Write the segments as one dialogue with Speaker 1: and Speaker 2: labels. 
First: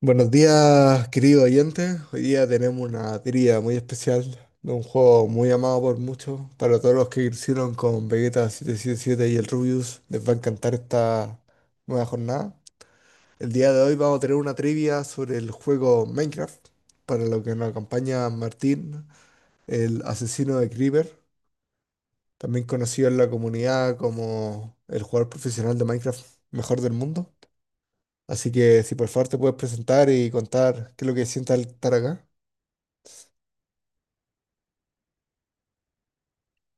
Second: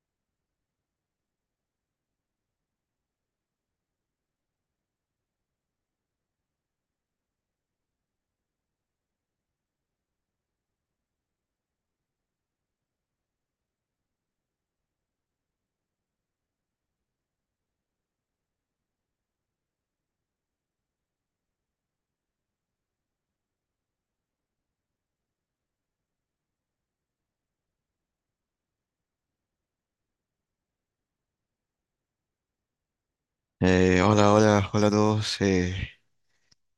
Speaker 1: Buenos días, querido oyente. Hoy día tenemos una trivia muy especial de un juego muy amado por muchos. Para todos los que hicieron con Vegeta 777 y el Rubius, les va a encantar esta nueva jornada. El día de hoy vamos a tener una trivia sobre el juego Minecraft, para lo que nos acompaña Martín, el asesino de Creeper, también conocido en la comunidad como el jugador profesional de Minecraft mejor del mundo. Así que si por favor te puedes presentar y contar qué es lo que sientes al estar acá.
Speaker 2: Hola, hola, hola a todos.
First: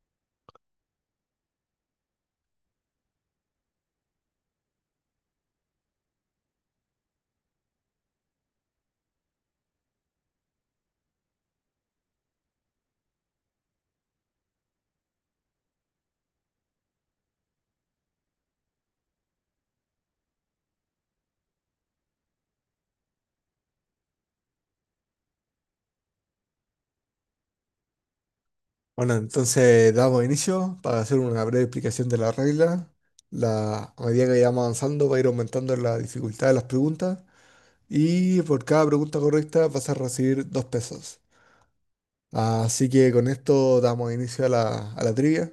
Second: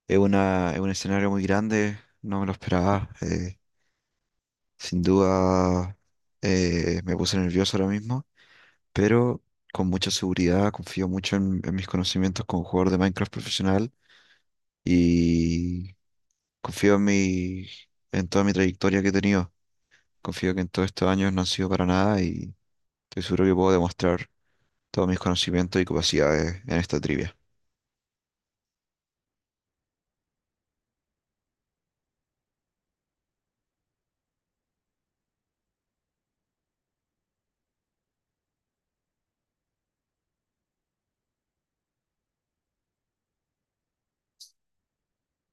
Speaker 2: Es es un escenario muy grande, no me lo esperaba. Sin duda, me puse nervioso ahora mismo, pero con mucha seguridad, confío mucho en mis conocimientos como jugador de Minecraft profesional, y confío en mi, en toda mi trayectoria que he tenido. Confío que en todos estos años no han sido para nada, y estoy seguro que puedo demostrar todos mis conocimientos y capacidades en esta trivia.
Speaker 1: Bueno, entonces damos inicio para hacer una breve explicación de la regla. A medida que vayamos avanzando va a ir aumentando la dificultad de las preguntas y por cada pregunta correcta vas a recibir 2 pesos. Así que con esto damos inicio a la trivia.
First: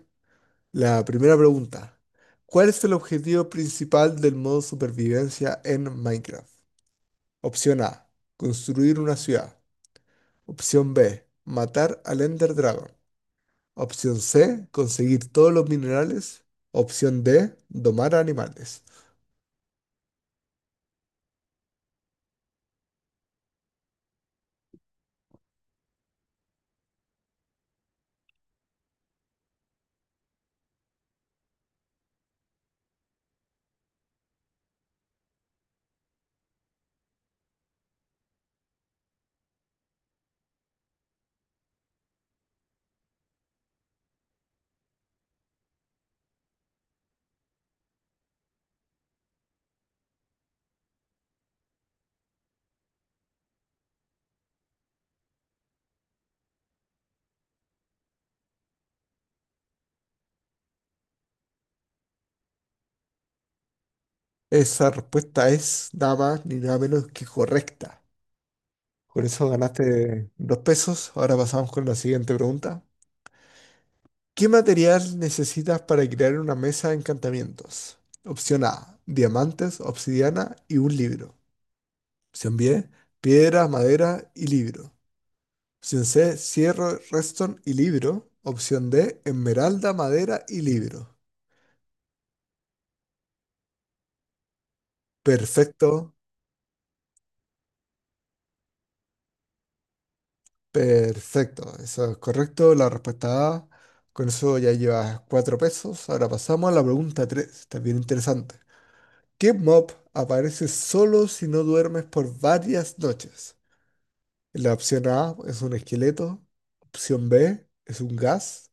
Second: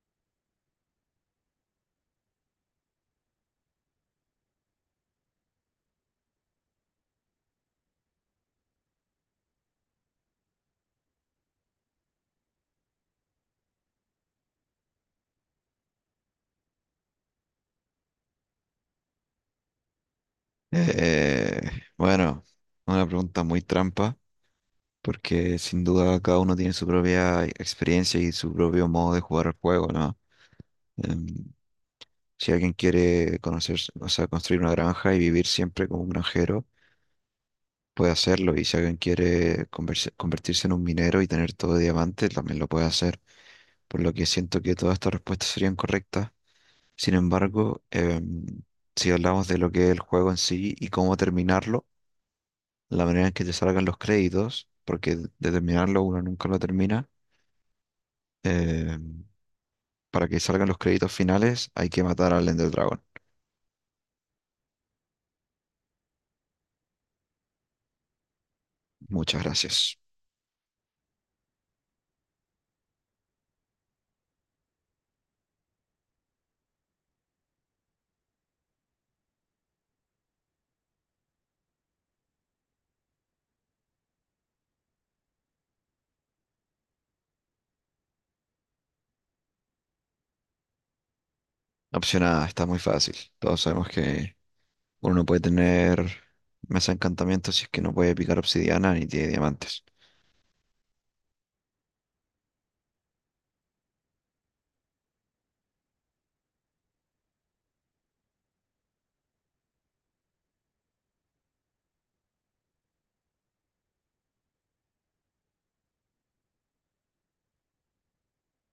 Speaker 1: La primera pregunta. ¿Cuál es el objetivo principal del modo supervivencia en Minecraft? Opción A. Construir una ciudad. Opción B. Matar al Ender Dragon. Opción C, conseguir todos los minerales. Opción D, domar animales.
Speaker 2: Eh, bueno, una pregunta muy trampa, porque sin duda cada uno tiene su propia experiencia y su propio modo de jugar al juego, ¿no? Em, si alguien quiere conocer, o sea, construir una granja y vivir siempre como un granjero, puede hacerlo. Y si alguien quiere convertirse en un minero y tener todo de diamante, también lo puede hacer. Por lo que siento que todas estas respuestas serían correctas. Sin embargo, si hablamos de lo que es el juego en sí y cómo terminarlo, la manera en que te salgan los créditos, porque de terminarlo uno nunca lo termina, em, para que salgan los créditos finales, hay que matar al Ender Dragon.
Speaker 1: Esa respuesta es nada más ni nada menos que correcta. Por
Speaker 2: Muchas
Speaker 1: eso
Speaker 2: gracias.
Speaker 1: ganaste 2 pesos. Ahora pasamos con la siguiente pregunta. ¿Qué material necesitas para crear una mesa de encantamientos? Opción A, diamantes, obsidiana y un libro. Opción B, piedra, madera y libro. Opción C, cierro, redstone y libro. Opción D, esmeralda, madera y libro.
Speaker 2: Opción A, está muy fácil. Todos sabemos que uno no puede tener
Speaker 1: Perfecto,
Speaker 2: mesa de encantamiento si es que no puede picar obsidiana ni tiene diamantes.
Speaker 1: Perfecto, eso es correcto. La respuesta A. Con eso ya llevas 4 pesos. Ahora pasamos a la pregunta 3, también interesante. ¿Qué mob aparece solo si no duermes por varias noches? La opción A es un esqueleto. Opción B es un gas.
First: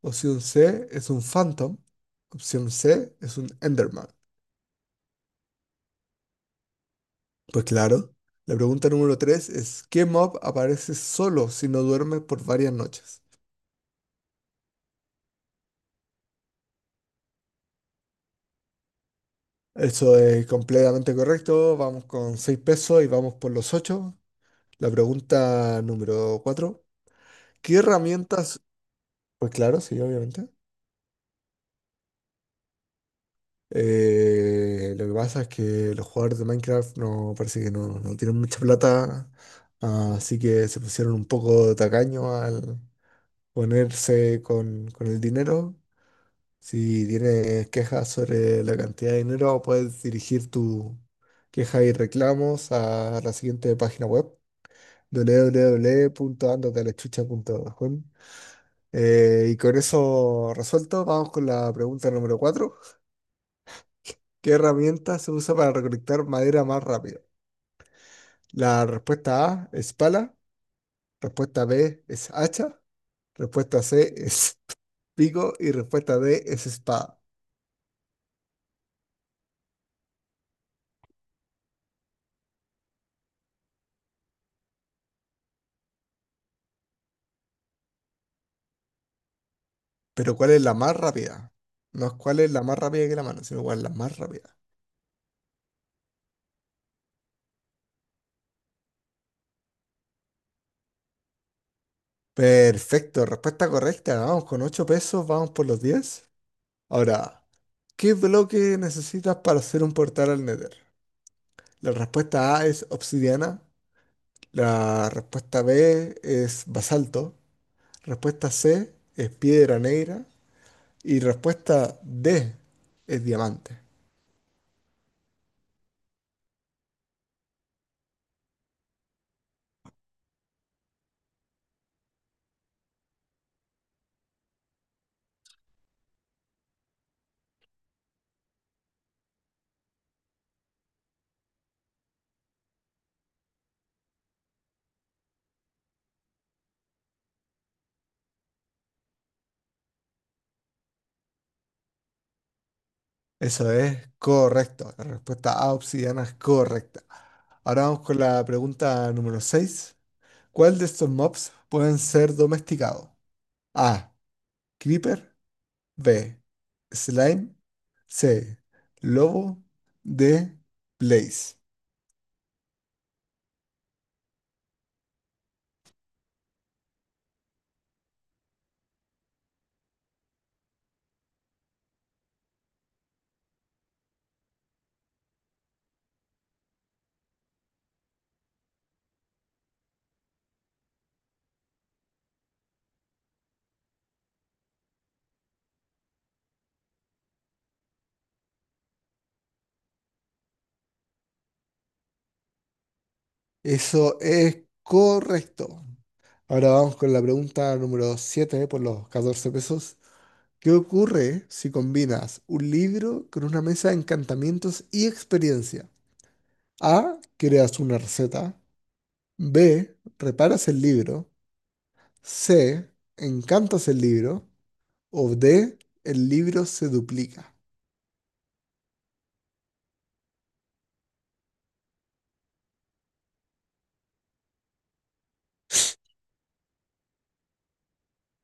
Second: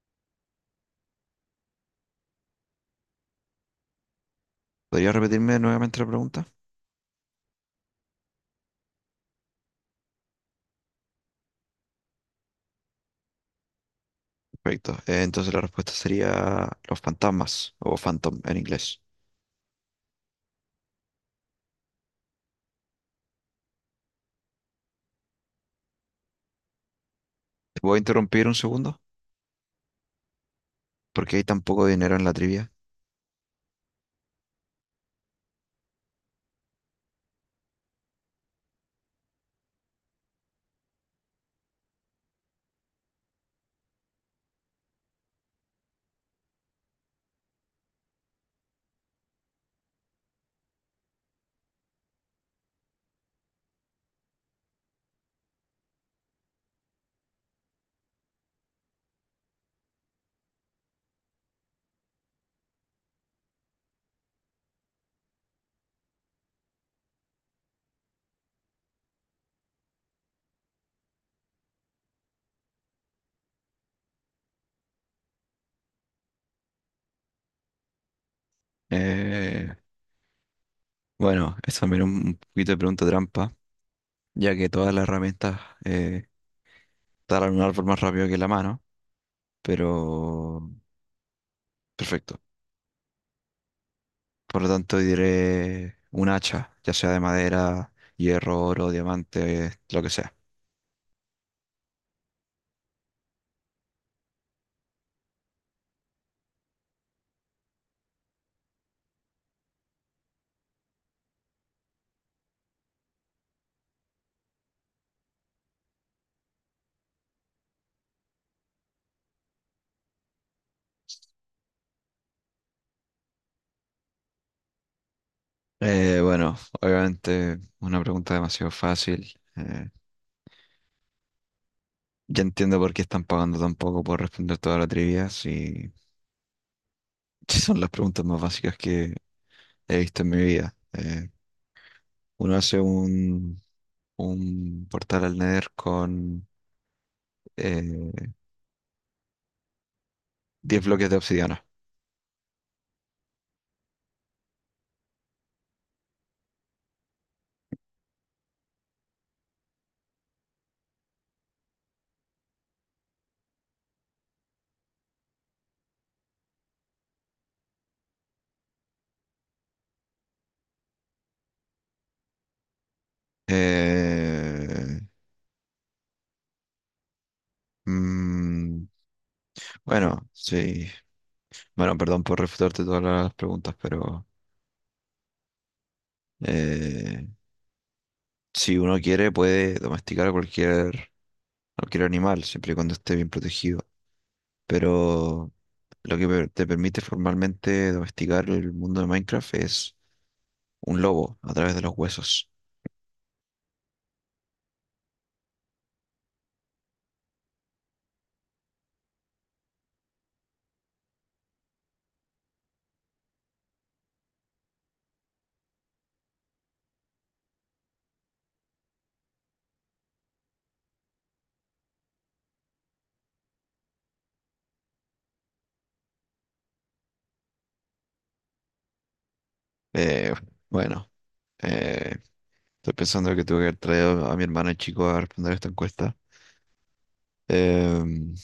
Speaker 1: Opción C es un phantom. Opción C es un enderman.
Speaker 2: ¿Podría repetirme nuevamente la pregunta?
Speaker 1: Pues claro, la pregunta número 3 es ¿qué mob aparece solo si no duermes por varias noches?
Speaker 2: Perfecto. Entonces la respuesta sería los fantasmas o phantom en inglés.
Speaker 1: Eso es completamente correcto. Vamos con 6 pesos y vamos por los 8. La pregunta número 4. ¿Qué
Speaker 2: ¿Te puedo interrumpir un
Speaker 1: herramientas?
Speaker 2: segundo?
Speaker 1: Pues claro, sí, obviamente.
Speaker 2: Porque hay tan poco dinero en la trivia.
Speaker 1: Lo que pasa es que los jugadores de Minecraft no parece que no, tienen mucha plata, así que se pusieron un poco tacaño al ponerse con el dinero. Si tienes quejas sobre la cantidad de dinero, puedes dirigir tu queja y reclamos a la siguiente página web www.andotalechucha.com. Y con eso resuelto, vamos con la pregunta número cuatro. ¿Qué herramienta se usa para recolectar madera más rápido? La respuesta A es pala, respuesta B es hacha, respuesta C es pico y respuesta D es espada.
Speaker 2: Eh, bueno, es también un poquito de pregunta trampa, ya que todas las herramientas eh, talan un árbol más rápido que la mano,
Speaker 1: Pero ¿cuál es
Speaker 2: pero
Speaker 1: la más rápida? No es
Speaker 2: perfecto.
Speaker 1: cuál es la más rápida que la mano, sino cuál es la más rápida.
Speaker 2: Por lo tanto, diré un hacha, ya sea de madera, hierro, oro, diamante, lo que sea.
Speaker 1: Perfecto, respuesta correcta. Vamos con 8 pesos, vamos por los 10. Ahora. ¿Qué bloque necesitas para hacer un portal al Nether? La respuesta A es obsidiana, la respuesta B es basalto, respuesta C es piedra negra y respuesta D es diamante.
Speaker 2: Bueno, obviamente una pregunta demasiado fácil. Ya entiendo por qué están pagando tan poco por responder toda la trivia, si si son las preguntas más básicas que he visto en mi vida. Uno hace un portal al Nether con eh, 10 bloques de obsidiana.
Speaker 1: Eso es correcto. La respuesta A obsidiana es correcta. Ahora vamos con la pregunta número 6. ¿Cuál de estos mobs pueden ser domesticados? A. Creeper. B. Slime. C. Lobo de Blaze.
Speaker 2: Eh, Mm, bueno, sí. Bueno, perdón por refutarte todas las preguntas, pero eh, si uno quiere puede domesticar a cualquier animal, siempre y cuando esté bien protegido. Pero lo que te permite formalmente domesticar el mundo de Minecraft es un lobo a través de los huesos.
Speaker 1: Eso es correcto. Ahora vamos con la pregunta número 7 por los 14 pesos. ¿Qué ocurre si combinas un libro con una mesa de encantamientos y experiencia? A. Creas una receta. B. Reparas el libro. C. Encantas el libro. O D. El libro se duplica.
Speaker 2: Eh, bueno, eh, Estoy pensando que tuve que haber traído a mi hermano chico a responder esta encuesta. Em,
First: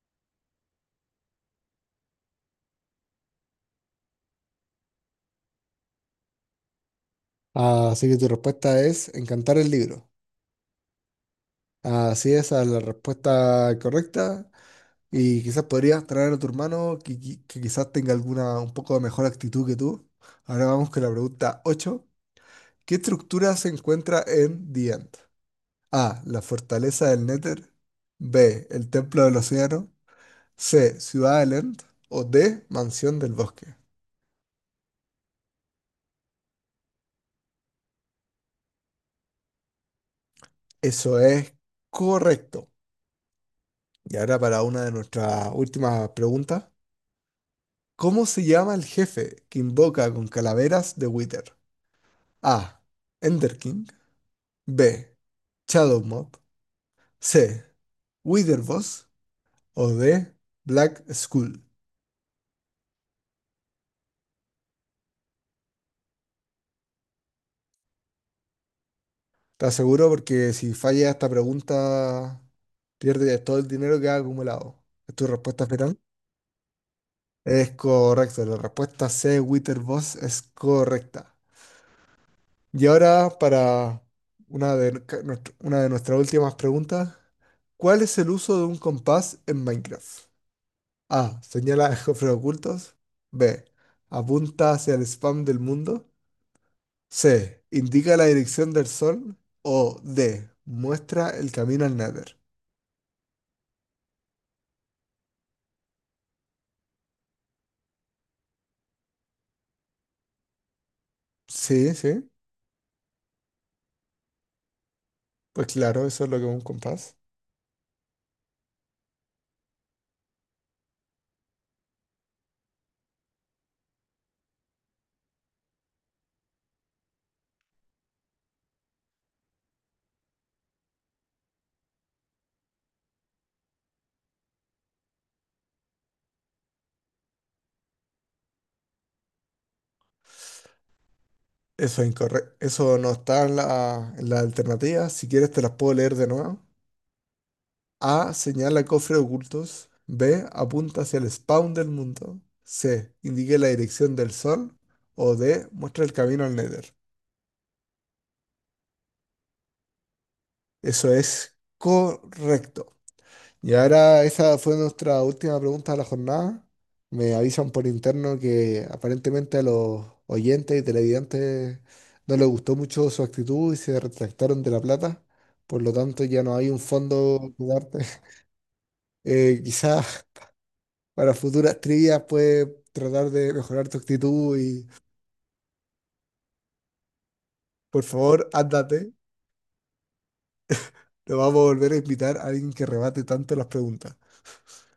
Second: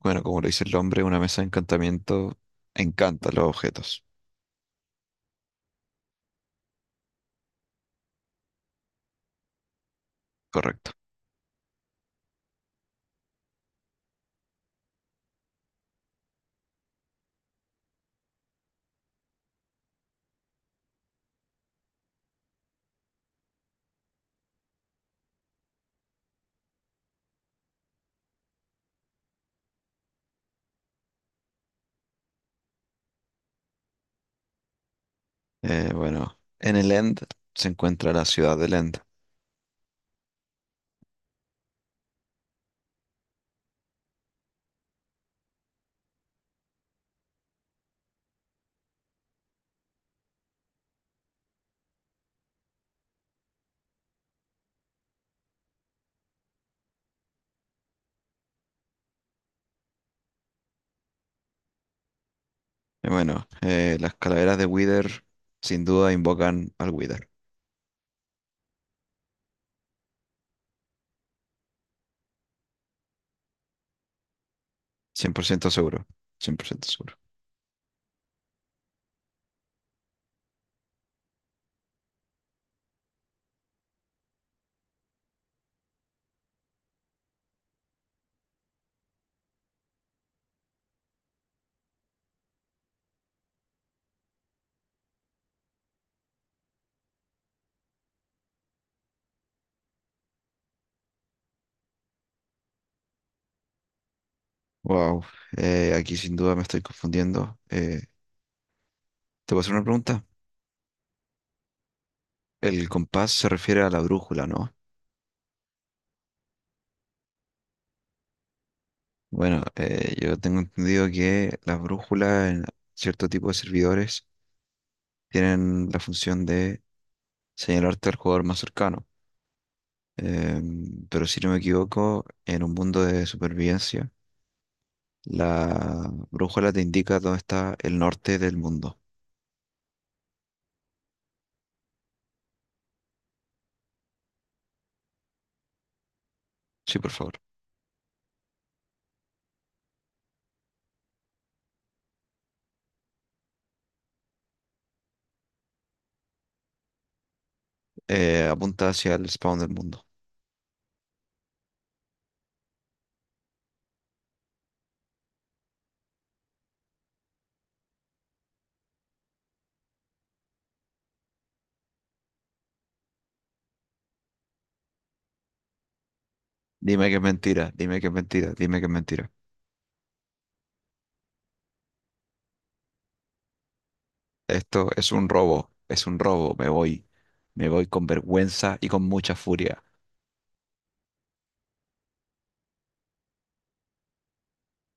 Speaker 2: Bueno, como lo dice el nombre, una mesa de encantamiento encanta los objetos.
Speaker 1: Así que tu respuesta es encantar el libro.
Speaker 2: Correcto.
Speaker 1: Así es, a la respuesta correcta. Y quizás podrías traer a tu hermano que quizás tenga alguna un poco de mejor actitud que tú. Ahora vamos con la pregunta 8. ¿Qué estructura se encuentra en The End? A. La fortaleza del Nether. B. El templo del océano. C. Ciudad del End. O D. Mansión del bosque.
Speaker 2: Bueno, en el End se encuentra la ciudad del End.
Speaker 1: Eso es correcto. Y ahora para una de nuestras últimas preguntas. ¿Cómo se llama el jefe que invoca con calaveras de Wither? A. Ender King. B. Shadow Mob. C. Wither Boss. O D. Black Skull.
Speaker 2: Y bueno, las calaveras de Wither sin duda invocan al Wither.
Speaker 1: Te aseguro porque si falla esta pregunta, pierde todo el dinero que ha acumulado. ¿Es tu
Speaker 2: cien por
Speaker 1: respuesta
Speaker 2: ciento
Speaker 1: final?
Speaker 2: seguro. 100% seguro.
Speaker 1: Es correcto. La respuesta C. Wither Boss es correcta. Y ahora para una de nuestras últimas preguntas. ¿Cuál es el uso de un compás en Minecraft? A. Señala a cofres ocultos. B. Apunta hacia el spam del mundo. C. Indica la dirección del sol. O D. Muestra el camino al Nether.
Speaker 2: Wow. Aquí sin duda me estoy confundiendo. ¿Te puedo hacer una pregunta?
Speaker 1: Sí, sí.
Speaker 2: El compás se refiere a la brújula, ¿no?
Speaker 1: Pues claro, eso es lo que es un compás.
Speaker 2: Bueno, yo tengo entendido que las brújulas en cierto tipo de servidores tienen la función de señalarte al jugador más cercano. Pero si no me equivoco, en un mundo de supervivencia, la brújula te indica dónde está el norte del mundo.
Speaker 1: Eso es incorrecto. Eso no está en la alternativa. Si quieres te las puedo leer de nuevo.
Speaker 2: Sí, por favor.
Speaker 1: A. Señala cofres ocultos. B. Apunta hacia el spawn del mundo. C. Indique la dirección del sol. O D. Muestra el camino al Nether.
Speaker 2: Apunta hacia el spawn del mundo.
Speaker 1: Eso es correcto. Y ahora esa fue nuestra última pregunta de la jornada. Me avisan por interno que aparentemente a los oyentes y televidentes no les gustó mucho su actitud y se retractaron de la plata. Por lo tanto, ya no hay un
Speaker 2: Dime que es
Speaker 1: fondo que
Speaker 2: mentira,
Speaker 1: darte.
Speaker 2: dime que es mentira, dime que es mentira.
Speaker 1: Quizás para futuras trivias puedes tratar de mejorar tu actitud y
Speaker 2: Esto es un robo, es un robo. Me voy
Speaker 1: por
Speaker 2: con
Speaker 1: favor,
Speaker 2: vergüenza y con
Speaker 1: ándate.
Speaker 2: mucha furia.
Speaker 1: Lo vamos a volver a invitar a alguien que rebate tanto las preguntas.